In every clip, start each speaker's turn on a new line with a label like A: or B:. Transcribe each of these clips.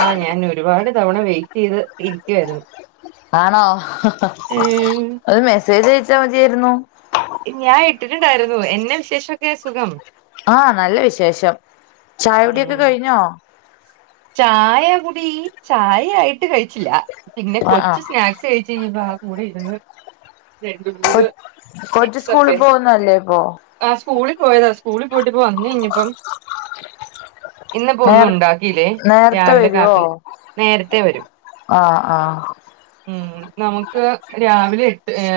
A: ആഹ് ഞാൻ ഒരുപാട് തവണ വെയിറ്റ് ചെയ്ത് ഇരിക്കുവായിരുന്ന്.
B: ആണോ?
A: ഏഹ്.
B: ഒര് മെസ്സേജ് അയച്ചാ മതിയായിരുന്നു.
A: ഞാൻ ഇട്ടിട്ടുണ്ടായിരുന്നു എന്നാ വിശേഷക്കെ സുഖം.
B: ആഹ് നല്ല വിശേഷം ചായ കുടിയൊക്കെ കഴിഞ്ഞോ?
A: ചായകുടി ചായ ആയിട്ട് കഴിച്ചില്ല പിന്നെ
B: ആഹ്
A: കൊച്ച്
B: ആഹ്
A: സ്നാക്സ് കഴി [unintelligible] കൂടെ ഇര്ന്ന്. രണ്ട്
B: കൊ
A: മൂന്ന്
B: കൊച്ച്
A: ചിപ്സ്
B: സ്കൂളിൽ
A: ഒക്കെ.
B: പോകുന്നല്ലേ ഇപ്പൊ
A: ആഹ് സ്കൂളിൽ പോയതാ സ്കൂളിൽ പോയിട്ട് ഇപ്പോ വന്ന് കഴിഞ്ഞപ്പം ഇന്നപ്പോ ഒന്നു
B: നേർ
A: ഉണ്ടാക്കിയില്ലേ
B: നേരത്തെ
A: രാവിലെ
B: വരുവോ
A: കാപ്പി നേരത്തെ വരും.
B: ആഹ് ആഹ്
A: ഉം. നമുക്ക് രാവിലെ എട്ട് എ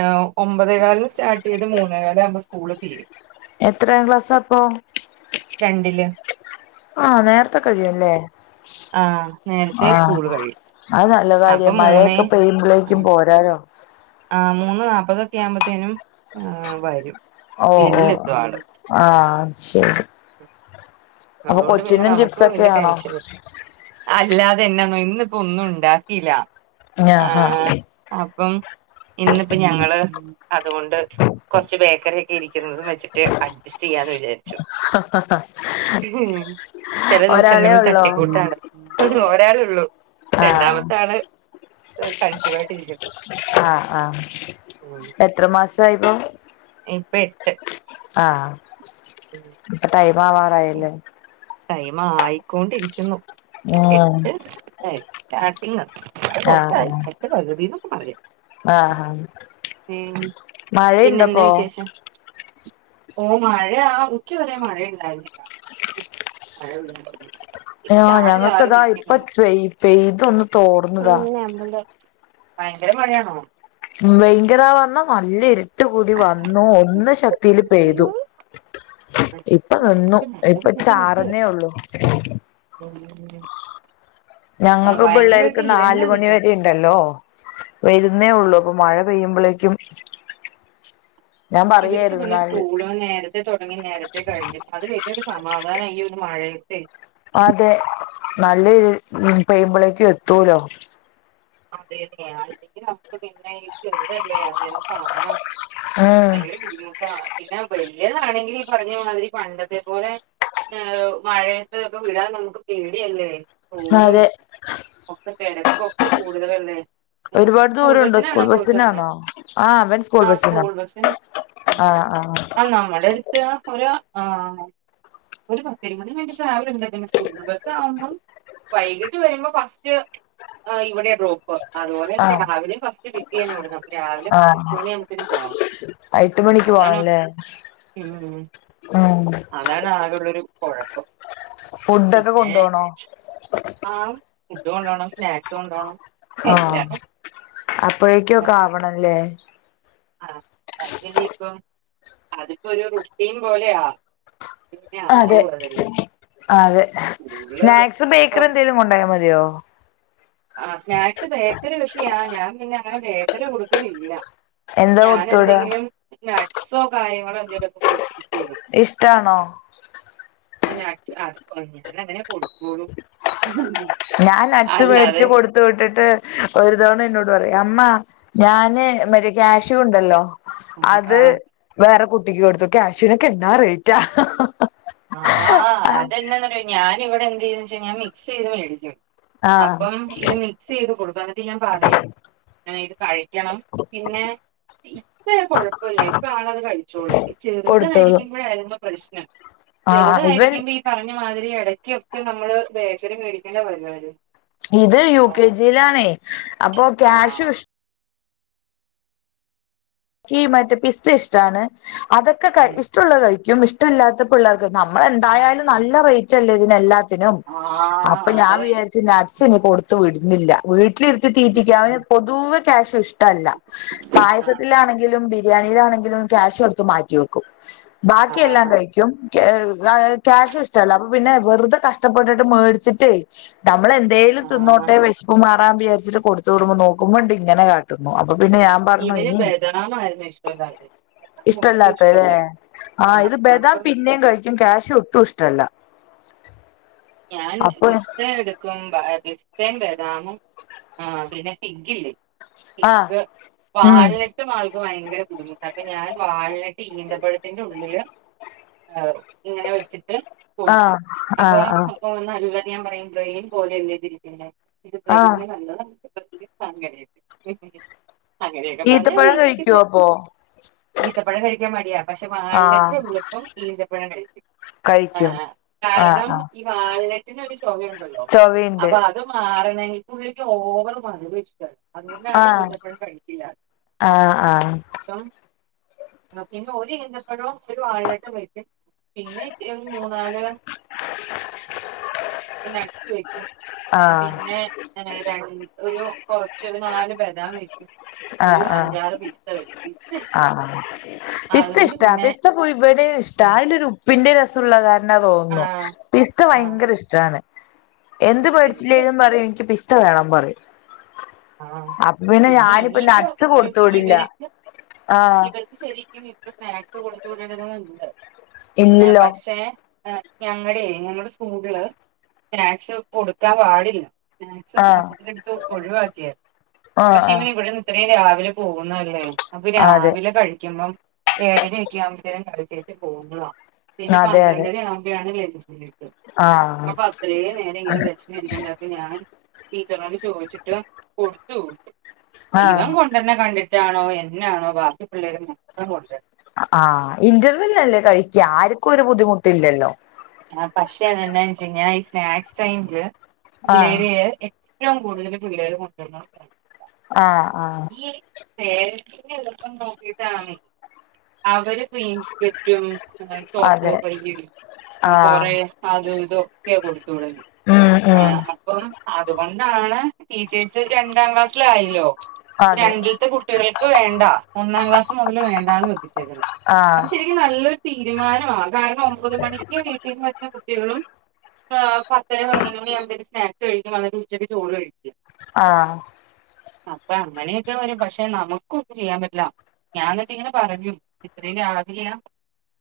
A: ഒമ്പതേ കാലിന് സ്റ്റാർട്ട് ചെയ്ത് മൂന്നേകാല് ആവുമ്പം സ്കൂള് തീരും. [inaudible]
B: എത്രാം ക്ലാസ്സാ അപ്പോ?
A: രണ്ടില്.
B: ആഹ് നേര്ത്തെ കഴിയും അല്ലേ?
A: ആഹ് നേര്ത്തേ സ്കൂള് കഴിയും.
B: അത് നല്ല
A: അപ്പൊ
B: കാര്യം
A: മൂന്നേ
B: മഴയൊക്കെ പെയ്യുമ്പോഴേക്കും പോരാലോ.
A: ആഹ് മൂന്ന് നാപ്പതൊക്കെ ആവുമ്പൊത്തേനും വരും.
B: ഓ ഓ
A: വീട്ടിലെത്തും ആള്
B: ആഹ് അത് ശരി. അപ്പൊ
A: അതുകൊണ്ട് പിന്നെ
B: കൊച്ചിനും
A: നമുക്കും വല്യ
B: ചിപ്സൊക്കെയാണോ
A: ടെൻഷൻ. അല്ലാതെ എന്നാ ഇന്നിപ്പം ഒന്നും ഉണ്ടാക്കില്ല
B: ആഹാ
A: ആഹ് അപ്പം ഇന്നിപ്പം ഞങ്ങള് അതുകൊണ്ട്. കെറ്ച്ച് ബേക്കറി ഒക്കെ ഇരിക്കുന്നതും വെച്ചിട്ട് അഡ്ജസ്റ്റ് ചെയ്യാന്ന് വിചാരിച്ചു.
B: ഹ ഹ ഹ.
A: ഉം. ചെല
B: ഒരാളെ
A: ദിവസങ്ങളില്
B: ഉള്ളോ
A: തട്ടിക്കൂട്ടാണ് ഒരാളുള്ളൂ
B: ആഹ്
A: രണ്ടാമത്താള്. കൺസീവ് ആയിട്ട് ഇരിക്കുന്നു.
B: ആഹ് ആഹ് എത്ര മാസായി ഇപ്പം?
A: ഇപ്പം എട്ട്.
B: ആഹ്.
A: [inaudible]
B: ടൈം ആവാറായില്ലേ?
A: ടൈം ആയിക്കൊണ്ടിരിക്കുന്നു
B: ഉം
A: എട്ട് സ്റ്റാർട്ടിങ്. ആഹ് കുറച്ച് ആഴ്‌ച്ചക്ക് പകുതി എന്നൊക്കെ പറയും.
B: ആഹ് ഹാ
A: ഉം പിന്നെന്നാ വിശേഷം? ഓ മഴ ഉച്ച വരെ മഴയുണ്ടായിരുന്നില്ല. മഴ യൊന്നും ഇല്ല.
B: അയ്യോ ഞങ്ങൾക്കതാ ഇപ്പ പെയ് പെയ്തൊന്നും
A: ആ നമ്മള് ഭയങ്കര മഴയാണോ?
B: ഉം ഭയങ്കരാ പറഞ്ഞാൽ നല്ല ഇരു ട്ടു കൂടി വന്നു. ഒന്ന് ശക്തിയില് പെയ്തു. ഇപ്പൊ നിന്നു. ഇപ്പ ചാറ്ന്നേ ഉള്ളു.
A: ഉം
B: ഞങ്ങൾക്ക് പിള്ളേർക്ക്
A: ഇരണ്ട
B: നാല് മണി
A: നിക്കണ്
B: വരെ ഉണ്ട്. ല്ലോ വരുന്നേ ഉള്ളൂ. അപ്പൊ മഴ പെയ്യുമ്പോഴേക്കും ഞാൻ പറയായിരുന്നു. ന്നാല്
A: കൂ നേര ത്തെ തുടങ്ങി നേരത്തെ കഴിഞ്ഞു. അത് വലിയൊരു സമാധാനം ഈ ഒരു മഴത്തേ
B: അതെ. നല്ലൊരു പെയുമ്പളേക്കും എത്തൂലോ
A: അതെയതെ. അല്ലെങ്കിൽ നമുക്ക് പിന്നെ ചെറുതല്ലേ അങ്ങേരം കാണാം.
B: ഉം
A: ഭയങ്കര ബുദ്ധിമുട്ടാ. പിന്നെ വലിയതാണെങ്കിൽ ഈ പറഞ്ഞ മാതിരി പണ്ടത്തെ പോലെ ഏഹ് മഴയത് ക്കെ വിടാൻ നമുക്ക് പേടിയല്ലേ. കൂ ടും
B: അതെ
A: ഒക്കെ തിരക്ക ഒക്കെ കൂടുതലല്ലേ ഉം.
B: ഒരുപാട്
A: സ്കൂൾ
B: ദൂരംണ്ടോ?
A: ബസ്സിനാണോ
B: സ്കൂൾ
A: പോയിട്ട് വന്നെ
B: ബസിനാണോ? ആഹ് അവൻ സ്കൂൾ
A: ആ
B: ബസിനാ
A: ബസ്സിന് ആ ആല്ല നമ്മുടെ അടുത്ത് ആ പൊര ഒ ആ ഒരു പത്ത് പത് മിനിട്ട് ടാവല ഉണ്ട്. പിന്നെ സ്കൂള ബസ് ആവുമ്പം വൈകീട്ട് വരുമ്പോ ഫസ്റ്റ് ആ ഇവിടെ റോ അ അതുപോലെ
B: ആ
A: തന്നെ
B: ആ
A: രാവിലെയും ഫസ്റ്റ് പിക്ക് ചെയ്യുന്ന എവിടന്ന്. അ രാവിലെ എട്ട മണിയാവുമ്പത്തേ പോകണം.
B: ആ എട്ട് മണിക്ക് പോണംല്ലേ.
A: ഉം
B: ആ ഹ്
A: അതാണ് ആകുള്ളൊരു കുഴപ്പം.
B: ഫുഡൊക്കെ
A: പിന്നെ
B: കൊണ്ടോണോ
A: ആഹ് ഫുഡ് കൊണ്ടോകണം. സ്നാക്സ് കൊണ്ടു പോണം.
B: ആഹ് അപ്പോഴേക്കൊക്കെ ആവണല്ലേ?
A: ആഹ് അതന്നെ ഇപ്പ അതിപ്പോ രു റുട്ടീൻ പോലെയ
B: അതെ ആ അതെ
A: സ്കൂളില്
B: സ്നാക്സ് ബേക്കറി
A: ഇപ്പം
B: എന്തെലും കൊണ്ടായൽ മതിയോ?
A: ആ സ്നാക്സ് ബേക്കര് വിഷിയ ഞാൻ പിന്നെ അങ്ങനെ ബേക്കര് കൊടുക്കലില്ല.
B: എന്താ കൊടുത്തുവിടാ?
A: നട്സോ കാര്യങ്ങളോ എന്തെങ്കലുംക്കെടുത്ത് വിടും
B: ഇഷ്ട്ടാണോ
A: അത് അങ്ങനെ കൊടുക്കൂളൂ
B: ഞാൻ നട്സ് മേടിച്ച് കൊടു ത്ത് വിട്ടിട്ട് ഒരു തവണ എന്നോട് പറയും അമ്മ ഞാന് മറ്റ കാഷു ഉണ്ടല്ലോ അത്
A: ആ
B: വേറെ കുട്ടിക്ക് കൊടുത്തു. ക്യാശുവിനൊക്കെ എന്നാ റേറ്റാ
A: ആഹ്. അതെന്നാ ഞാന ഇവിടെ എന്ത് ചെയ്തച്ച ഞാൻ മിക്സ് ചെയ്ത് മേടിക്കും.
B: ആഹ്
A: അപ്പം ഇത് മിക്സ് ചെയ്ത് കൊടുക്കും. എന്നിട്ട് ഞാൻ പറയും ഇത് കഴി ക്കണം. പിന്നെ ഇപ്പ കൊഴപ്പില്ല ഇപ്പ ആളത് കഴിച്ചോളൂ ഈ
B: കൊടുത്തോളും
A: ചെറുതായിയിരിക്കുമ്പോഴായിരുന്നു പ്രശ്നം.
B: ആഹ് ഇവൻ
A: ചെറുതായിരിക്കുമ്പോ ഈ പറഞ്ഞ മാതിരി ഇടയ്ക്കൊക്കെ നമ്മള് ബേക്കറി മേടിക്കേണ്ട പറഞ്ഞവര്
B: ഇത് യു കെ ജിയിലാണേ അപ്പൊ ക്യാഷു
A: ആഹ്
B: ഇഷ് കീ മറ്റേ പിസ്ത ഇഷ്ടാണ്. അതൊക്കെ ക
A: ഉം
B: ഇഷ്ടമുള്ള കഴിക്കും. ഇഷ് ട ല്ലാത്ത പിള്ളേർക്ക് നമ്മളേന്തായാലും നല്ല റേറ്റ്ല്ലേ ഇതിനല്ലാത്ത പിന്നെ അപ്പൊ
A: ആഹ്
B: ഞാൻ
A: അതെ
B: വിചാ നട്സ് എനി കൊടുത്ത് വിടുന്നില്ല വീട്ടിലിരുത്തി തീറ്റക്ക് അവന്
A: ഉം
B: പൊതുവേ ക്യാഷ് ഇഷ്ട ല്ല പായസ
A: ആഹ്
B: ബിരിയാണിലാണെങ്കിലും ക്യാഷ്യു എടുത്തു മാറ്റി വെക്കും ബാക്കി എല്ലാം
A: ആഹ്
B: കഴിക്കും ക്യാഷ് ഇഷ്ടല്ലോ അപ്പൊ പിന്നെ വെറുതെ കഷ്ടപ്പെട്ടിട്ട് മേടിച്ചിട്ടേ നമ്മളെ എന്തേും
A: ആഹ്
B: തിന്നോട്ടെ വെശ്പ്പ്മാറാം വിചാരിച്ചിട്ട് കൊടുത്തുടുമ്പോ നോക്ക്മ്പോണ്ടിങ്ങനെ കാട്ടുന്നു അപ്പൊ പിന്നെ ഞാം
A: ഇവന് ബദാമായിരുന്നു ഇഷ്ട്ടല്ലാത്തെ
B: ഇഷ്ട്ടല്ലാത്തെ ലെ ആഹ് ഇത് ബദാം പിന്നെയും കഴിക്കും ക്യാഷു ഒട്ടും ഇഷ്ട്ടല്ല
A: ഞാൻ പിസ്ത എടു ക്കും പിസ്തെ ബദാമും ആഹ് പിന്നെ ഫിഗ്ഗില്ലേ
B: ആഹ്
A: ഫിഗ്ഗ്
B: ഉം
A: പാല്ല് റ്റും ആൾക്ക് ഭയങ്കര ബുദ്ധിമുട്ടാട്ടോ ഞാൻ വാൾനട്ട് ഈന്തപ്പഴത്തിന്റെ ഉള്ളില് ഏറും ഇങ്ങനെ വെച്ചിട്ട് കൊടുക്കും
B: ആഹ്
A: അപ്പൊ
B: ആഹ് ആഹ്
A: ഓഹ് നല്ലത് ഞാൻ പറയും ബ്രെയിൻ പോലെയല്ലേതിരിക്ക്ന്നേ ഇത് ബ്രെയിൻ
B: ആഹ്
A: നല്ലതാ അങ്ങനെയൊക്കെ അങ്ങനെയൊക്കെ പറഞ്ഞ
B: ഈത്തപ്പഴം കഴിക്കുവോ
A: തീറ്റിക്കുന്നെ
B: അപ്പൊ
A: ഈത്തപ്പഴം കഴിക്കാം മടിയാ പക്ഷെ
B: ആഹ്
A: വാൾനട്ടുള്ളപ്പം ഈന്തപ്പഴം കഴിക്കും ആഹ്
B: കഴിക്കും
A: ആഹ്
B: ആഹ്
A: കാരണം
B: ആഹ്
A: ഈ വാൾനെട്ടിനൊരു ചൊവയുണ്ടല്ലോ
B: ചൊവയുണ്ട്
A: അപ്പഅ അത് മാറണെങ്കി പുള്ളിക്ക് ഓവറ് മധുരഷ്ടല്ല അതുകൊണ്ടാണ്
B: ആഹ്
A: ഈന്തപ്പഴം കഴിക്കില്ല
B: ആഹ് ആഹ്
A: അപ്പം പിന്നെ ഒരു ഇന്തപ്പഴോ ഒരു വാഴിലട്ടം കയ്ച്ച് പിന്നെ മൂന്നാല്
B: [unintelligible]
A: നട്ട്സ് വ്യെക്കും
B: ആഹ്
A: പിന്നെ പിന്നെതേ രണ്ട് ഒരു കൊറച്ചൊരു നാല് ബദാം വെ ഒരു
B: ആഹ് ആഹ്
A: അഞ്ചാറ് പിസ്ത വെക്ക്യും പിസ്ത ഇഷ്ട
B: ആഹ് അഹ് പിസ്ത ഇഷ്ട പിസ്ത പോയി ഇവിടെം ഇഷ്ട അയ്ലൊരു ഉപ് പിന്റെ രസുള്ള കാര്ണാ
A: ആ
B: തോന്നു പിസ്ത്ത
A: ആ
B: ഭയങ്കര ഇഷ്ട്ടാണ് എന്ത്
A: ഇവർക്ക്
B: വേടിച്ചില്ലേലും പറിം എനിക്ക് പിസ്ത വേണം പറിം
A: ആഹ് പിന്നെ ഇനി
B: നട്സ് കൊടുത്തുവിടില്ല ആഹ്
A: ശെരിക്കും ഇപ്പൊ സ്നാക്സ് കൊടുത്ത് വിടേണ്ടത്ണ്ട്
B: ഇല്ലല്ലോ
A: പക്ഷേ ഏഹ് ഞങ്ങടെ ഞങ്ങടെ സ്കൂള് സ്നാക്സ് കൊടുക്കാം പാടില്ല സ്നാക്സ്
B: ആഹ്
A: മൊത്തത്തിലിട്ത്ത് ഒഴിവാക്കിയാര്ന്നു
B: ആഹ്
A: പക്ഷെ ഇവനീ
B: ആഹ്
A: ഇവിടെ ഇത്രയും രാവിലെ പോകുന്നല്ലേ അപ്പൊ
B: അതെ
A: രാവിലെ കഴിക്കുമ്പം ഏഴരെക്കെ ആവുമ്പത്തേരും കഴിച്ചേച്ച് പോക്വാ പിന്നെ
B: അതെ അതെ
A: പന്ത്രണ്ടണി ആവുമ്പഴാണ് ലെഞ്ച്ല്ലെ
B: ആഹ്
A: അപ്പ അത്രേനേരങ്ങനെ വെശ് ഞാൻ ടീച്ചറോട് ചോയ്ച്ചിട്ട് കൊടുത്തു
B: ആഹ്
A: ഇവം കൊ ണ്ടെര്നെ കണ്ടിട്ടാണോ എന്നാണോ ബാക്കി പിള്ളേരും മൊത്തം കൊണ്ടര്
B: അഹ് ആഹ് ഇന്റർവെല്ലല്ലേ കഴിക്ക്യ ആര്ക്കും ഒരു ബുദ്ധിമുട്ടില്ലല്ലോ
A: ആഹ് പക്ഷെതെന്നാൻച്ചയ്ഞ്ഞ ഈ സ്നാക്സ് ടൈമില്
B: ആഹ്
A: ഏഴ് എ ഏറ്റവും കൂടുതൽ പിള്ളേർ മുതിർന്നവര
B: ആഹ് ആഹ്
A: ഈഹ് കേരളത്തി എളുപ്പം നോക്കിട്ടാണ് അവര് സ്ക്രീൻസ്ക്രിപ്റ്റും ടോപ്പ്
B: അതെ
A: ഒക്കെയ്ലിടും ഞാ കൊറെ
B: ആഹ്
A: അതും ഇതൊക്കെയ കൊടുത്തുവിടല്
B: ആഹ് അഹ്
A: അപ്പം അതുകൊണ്ടാണ് ടീച്ചേഴ്സ് രണ്ടാം ക്ലാസ്സിലായല്ലോ
B: അതെ
A: രണ്ടിൽത്തെ കുട്ടികൾക്ക് വേണ്ട ഒന്നാം ക്ലാസ് മുതല് വേണ്ടാന്ന് വെപ്പിച്ചേക്ക്ണ്
B: ആഹ്
A: അത് ശെരി ക്കും നല്ലൊരു തീരുമാനമാ കാരണം ഒമ്പത് മണിക്ക് വീട്ടീന്ന് വരുന്ന കുട്ടികളും ആഹ് പത്തര പതിനൊന്ന്മണി ആകുമ്പത്തേന് സ്നാക്സ് കഴിക്കും അന്നിട്ട് ഉച്ചയ്ക്ക് ചോറ് കഴിക്കും
B: ആഹ്
A: അപ്പൊ അങ്ങനെയൊക്കെ വരും പക്ഷെ നമുക്കൊന്നും ചെയ്യാൻ പറ്റില്ല ഞാനെന്നിട്ട്ങ്ങനെ പറഞ്ഞു ഇത്രയും രാവിലെയാ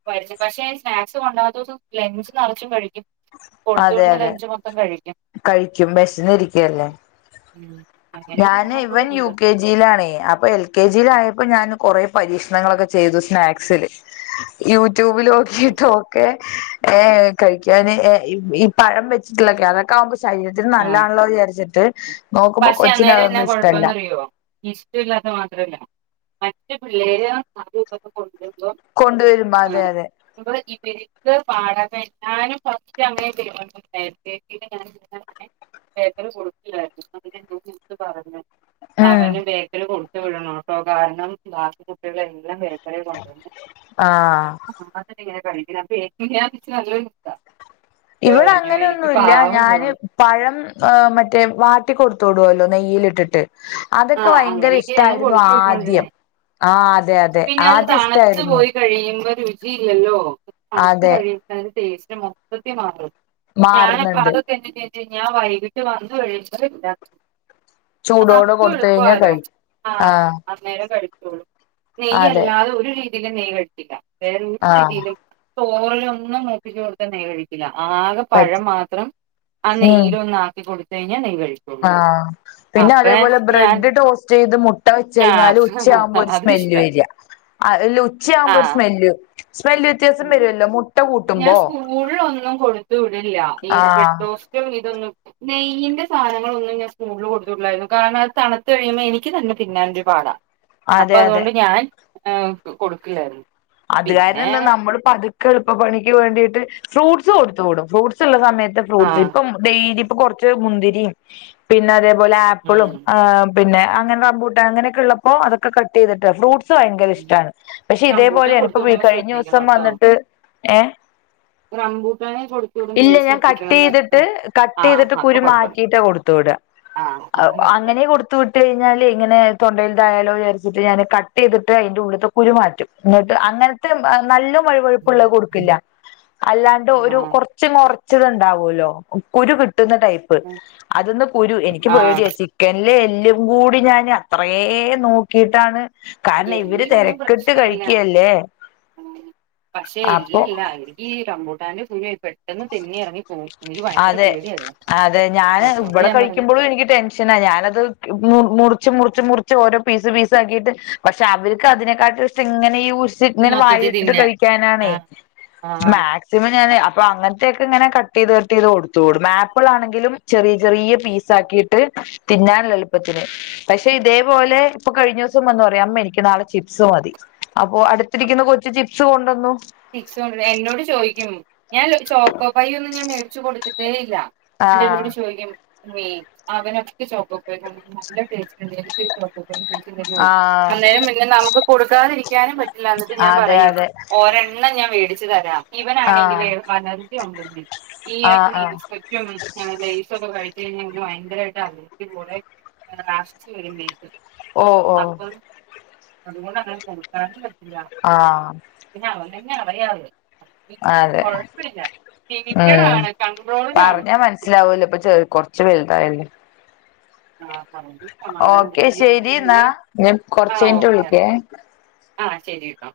A: [unintelligible] പക്ഷെ സ്നാക്സ് കൊണ്ടോവാത്ത കൊണ്ട് ലഞ്ച് നെറച്ചും കഴി ക്കും കൊടുത്തു
B: അതെ
A: വിടുന്ന
B: അതെ
A: ലെഞ്ച് മൊത്തം കഴിക്കും
B: കഴിക്കും വിശന്നിരിക്കല്ലേ
A: ഉം അങ്ങനെയൊരു
B: ഞാന്
A: ഗുണൊണ്ട്
B: ഇവൻ യു കെ കെ ജിയിലാണെ അപ്പൊ എൽ കെ ജിയിൽ ആയപ്പോ ഞാൻ കൊറെ പരീക്ഷണങ്ങളൊക്കെ ചെയ്തു സ്നാക്സില്.
A: ആഹ്
B: യൂട്യൂബിലോക്കിയിട്ടൊക്കെ ഏഹ് കഴിക്കാന് എ ഈ ഈ പഴം വെച്ചിട്ടുള്ളൊക്കെ അതൊക്കെ ആവുമ്പം ശരീരത്തിന്
A: ആഹ്
B: നല്ലതാണല്ലോ വിചാരിച്ചിട്ട്. നോക്കുമ്പോ കൊച്ചിന് അതൊന്നും ഇഷ്ട്ടല്ല.
A: ഇഷ്ട്ട ഇല്ലാത്ത മാത്രല്ല മറ്റ് പിള്ളേര് അതും ഇതും ഒക്കെ കൊണ്ടുവരുമ്പോ
B: കൊണ്ടുവരുമ്പം അതെ അതെ.
A: [unintelligible] ഇത് [unintelligible] ഞാന് ഫസ്റ്റ് അങ്ങനെ [unintelligible] ബേക്കറി കൊടുക്കൂല്ലായിരുന്നു [unintelligible] പറഞ്ഞ്
B: ഉം
A: അവന് ബേക്കറി കൊടു കൊടുത്തു വിടണം ട്ടോ കാരണം ബാക്കി കുട്ടികളെല്ലാം ബേക്കറിയാ കൊണ്ടുവന്നെ
B: ആഹ്
A: ആഹ് അതന്നെയാ ഇങ്ങനെ കഴിക്കുന്നെ [unintelligible] നല്ലൊരു [unintelligible] അപ്പൊ
B: ഇവിടെ
A: പറഞ്ഞു
B: അങ്ങനൊന്നും
A: എനിക്ക്
B: ഇല്ല
A: പാവം
B: ഞാന്
A: തോന്നി
B: പഴം ഏഹ് മറ്റേ വാട്ടി കൊടുത്തുവിടുവല്ലോ നെയ്യിലിട്ടിട്ട്? അതൊക്കെ
A: ആഹ്
B: ഭയങ്കര
A: അങ്ങനെയൊക്കെ ഞാനും
B: ഇഷ്ടായിരുന്നു
A: കൊടുത്തു
B: ആദ്യം
A: വിട്ടോണ്ടിരുന്നെ
B: ആഹ് അതെ അതെ
A: പിന്നെ അത്
B: ആദ്യം
A: തണുത്ത്
B: ഇഷ്ടായിരുന്നു
A: പോയി കഴിയുമ്പോ രുചിയില്ലല്ലോ തണുത്ത
B: അതെ
A: കഴിയു അതിന്റെ ടേസ്റ്റ് മൊത്തത്തി മാറും ഞാനപ്പ
B: മാറുന്നുണ്ട്
A: അതൊക്കെ [unintelligible] കഴിഞ്ഞാ വൈകിട്ട് വന്ന് കഴിയുമ്പം ഇണ്ടാക്കും
B: ചൂടോടെ
A: നമുക്ക്
B: കൊടുത്ത് കഴിഞ്ഞാൽ
A: എളുപ്പാലോ
B: കഴിക്കും
A: ആഹ് അന്നേരാ കഴിക്കോള്ളൂ
B: അതെ
A: നെയ്യല്ലാതെ ഒരു രീതിയിലും നെയ്യ് കഴിക്കില്ല വേറ ഒരു
B: ആഹ്
A: രീതിയിലും ചോറിലൊന്നും മൂപ്പിച്ചു കൊടുത്താ നെയ് കഴിക്കില്ല ആകെ പഴം
B: പറ്റും
A: മാത്രം ആ
B: ഉം
A: നെയ്യിലൊന്ന് ആക്കി കൊടുത്ത് കഴിഞ്ഞാൽ നെയ് കഴിക്കും.
B: ആഹ് പിന്നെ അതേപോലെ
A: ഞാൻ
B: ബ്രെഡ് ടോസ്റ്റ് ചെയ്ത് മുട്ട വെച്ച് കഴിഞ്ഞാല്
A: ആഹ്
B: ഉച്ചയാവുമ്പോ ഒരു
A: അത്
B: സ്മെല്ല്
A: ഇഷ്ടാ
B: വെരാ അ അല്ല ഉച്ചയാവുമ്പോ ഒരു
A: ആഹ്
B: സ്മെല്ല് സ്മെല്ല് വ്യത്യാസം
A: ഉം
B: വരുമല്ലോ മുട്ട
A: ഞാൻ
B: കൂട്ടുമ്പോ
A: സ്കൂളിലൊന്നും കൊടുത്തു വിടില്ല ഈ
B: ആഹ്
A: ബ്രഡു [unintelligible] ഇതൊന്നും നെയ്യിന്റെ സാധനങ്ങൾ ഒന്നും ഞാൻ സ്കൂളില് കൊടുത്തു വിടില്ലായിരുന്നു കാരണം അത് തണുത്തു കഴിയുമ്പോ എനിക്ക് തന്നെ തിന്നാൻ ഒരു പാടാ അപ്പൊ
B: അതെ അതെ
A: അതുകൊണ്ട് ഞാൻ ഏഹ് കൊടുക്കില്ലായിരുന്നു.
B: അത്കാരണം
A: പിന്നെ
B: എന്താ നമ്മള് പതുക്ക് [unintelligible] എളുപ്പ പണിക്ക് വേണ്ടിയിട്ട് ഫ്രൂട്ട്സ് കൊടുത്തു വിടും ഫ്രൂട്ട്സ് ഉള്ള സമയത്ത് ഫ്രൂട്ട്സ്
A: ആഹ്
B: ഇപ്പം ഡെയിലി ഇപ്പ കൊറച്ച് മുന്തിരിയും പിന്നെ അതേപോലെ ആപ്പിളും ഏഹ് പിന്നെ അങ്ങനെ റമ്പൂട്ടാൻ അങ്ങനെയൊക്കെ ഇള്ളപ്പോ അതൊക്കെ കട്ട് ചെയ്തിട്ട് ഫ്രൂട്ട്സ് ഭയങ്കര
A: ഉം
B: ഇഷ്ട്ടാണ് പക്ഷെ ഇതേ
A: റംബൂട്ടാൻ
B: [unintelligible]
A: കൊടുത്തു
B: ഇപ്പം
A: വിടുമ്പോ
B: കഴിഞ്ഞ
A: ശ്രദ്ധിക്കണം
B: ദിവസം
A: കേട്ടോ
B: വന്നിട്ട് ഏഹ്
A: റംബൂട്ടാന് കൊടുത്തു വിടുമ്പേ
B: ഇല്ല ഞാൻ കട്ട്
A: ശ്രദ്ധിക്കണംന്ന് ആ
B: ചെയ്തിട്ട് കട്ട് ചെയ്തിട്ട് കുരു മാറ്റിട്ടാ കൊടുത്തു വിടാ
A: ആഹ് [unintelligible] കൊഴപ്പല്
B: ത്തു വിട്ട് കഴിഞ്ഞാല് ഇങ്ങനെ തൊണ്ടയില്തായാലോ വിചരിച്ചിട്ട് ഞാൻ കട്ട് ചെയ്തിട്ട് അതിൻ്റെ ഉള്ളിൽത്തെ കുരുമാറ്റും. എന്നിട്ട് അങ്ങനത്തെ നല്ല വഴുവഴുപ്പുള്ളത് കൊടുക്കില്ല അല്ലാണ്ട് ഒരു
A: ആ
B: കൊറച്ച് ച്ച് കൊറച്ച് മുറിച്ചത്ണ്ടാവല്ലോ കുരു കിട്ടുന്ന ടൈപ് അതെന്ന് കുരു എനിക്ക്
A: ആ
B: പേടിയാ ചിക്ക് ക്കൻല് എല്ലും കൂടി ഞാന് അത്രേം നോക്കിയിട്ടാണ് കാരണം ഇവര് തെരക്കിട്ട് കഴിക്ക്
A: [unintelligible] ഉം പക്ഷ
B: അപ്പൊ
A: [unintelligible] ഈ റമ്പൂട്ടാന്റെ കുരു പെട്ടെന്ന് തെന്നി ഇറങ്ങി. പോവും കുരുവാ
B: അതെ അതെ ഞാൻ ഇവിടെ
A: ഞാൻ പറഞ്ഞു
B: കഴിക്കുമ്പോഴും എനിക്ക് ടെൻഷ ഷന ഞാനത് മുറിച്ച് മുറിച്ച് മുറിച്ച് ഓരോ പീസ് പീസ് ആക്കിയിട്ട് പക്ഷെ അവർക്ക് അതിനെക്കാട്ടും. നെ ഇങ്ങനെ ഉഷ് ഇങ്ങനെ വായിൽ
A: മൊത്തത്തി
B: ഇട്ട്
A: തിന്നാൻ ആ
B: കഴിക്കാനന്നേ മെ
A: ആ
B: സിമ ഞാൻ അപ്പൊ അങ്ങനത്തേക്ക് ഒക്കെ ഇങ്ങനെ കട്ട് ചെയ്ത് ത് കൊടുത്ത് ടും ആപ്പിൾ ആണെങ്കിലും ചെറിയ ചെറിയ പീസ ആക്കിയിട്ട് തിന്നാൻ എളുപ്പത്തിന് പക്ഷെ ഇതേ പോലെ ഇപ്പ കഴിഞ്ഞ ദിവസം വന്ന് പറയാ അമ്മ എനിക്ക് നാളെ ചിപ്സ് മതി അപ്പൊ അടുത്ത് ഇരിക്കുന്ന കൊച്ച് ചിപ്സ് കൊണ്ടു വന്നു
A: ചിപ്പ്സ് കൊണ്ട് എന്നോട് ചോദിക്കും ഞാൻ ചോക്കോപ്പയ ഒന്നും ഞാൻ മേടിച്ചു കൊടുത്തിട്ടേ ഇല്ല അല്ലേ
B: ആഹ്
A: എന്നോട് ചോദിക്കും അമ്മേ അവന് ഒക്കെ ചോക്കോ പെർ കൊണ്ട് നല്ല ടേസ്റ്റ്ണ്ട് ഇണ്ട് എനിക്ക് ഒരു ചോക്കോ ചോക്കോമേടിച്ചോണ്ട് വരുവോ
B: ആഹ്
A: അന്നേരം പിന്നെ നമുക്ക് കൊടുക്കാത ഇരിക്കാനും പറ്റില്ല എന്നിട്ട് ഞാൻ
B: അതെ
A: പറയും
B: അതെ
A: ഒരെണ്ണം ഞാൻ വേടിച്ചു തരാം ഇവന
B: ആഹ്
A: ആണെങ്കില് അലർജി ഒണ്ടേന്നേ ഈ
B: ആഹ്
A: ഇടയ്ക്ക്
B: ആഹ്
A: ഇൻസ്പെക്ടറ്റ വിളിച്ചു പറഞ്ഞു ലേസൊക്കെ കഴി- പിന്നെ ഇവന് ഭയങ്കരായിട്ട് അലർജി പോലെ ആസ്തി വെരും മേത്ത്
B: ഓ ഓ
A: അപ്പൊ അതുകൊണ്ട് അങ്ങനെ കൊടുക്കാനും പറ്റില്ല
B: ആഹ്
A: പിന്നെ അവന് എന്നെ അറിയാവു പിന്നെ
B: അതെ
A: കൊഴപ്പില്ല ലിമിറ്റഡ്
B: ഉം
A: ആണ് കൺട്രോൾഡ് ആണ്
B: [unintelligible]
A: ആഹ് പണ്ട്
B: ഓക്കെ ശരി എന്നാ ഞൻ കൊറച്ച് കഴിഞ്ഞട്ട് വിളിക്കെ
A: ആഹ് ശരി ട്ടോ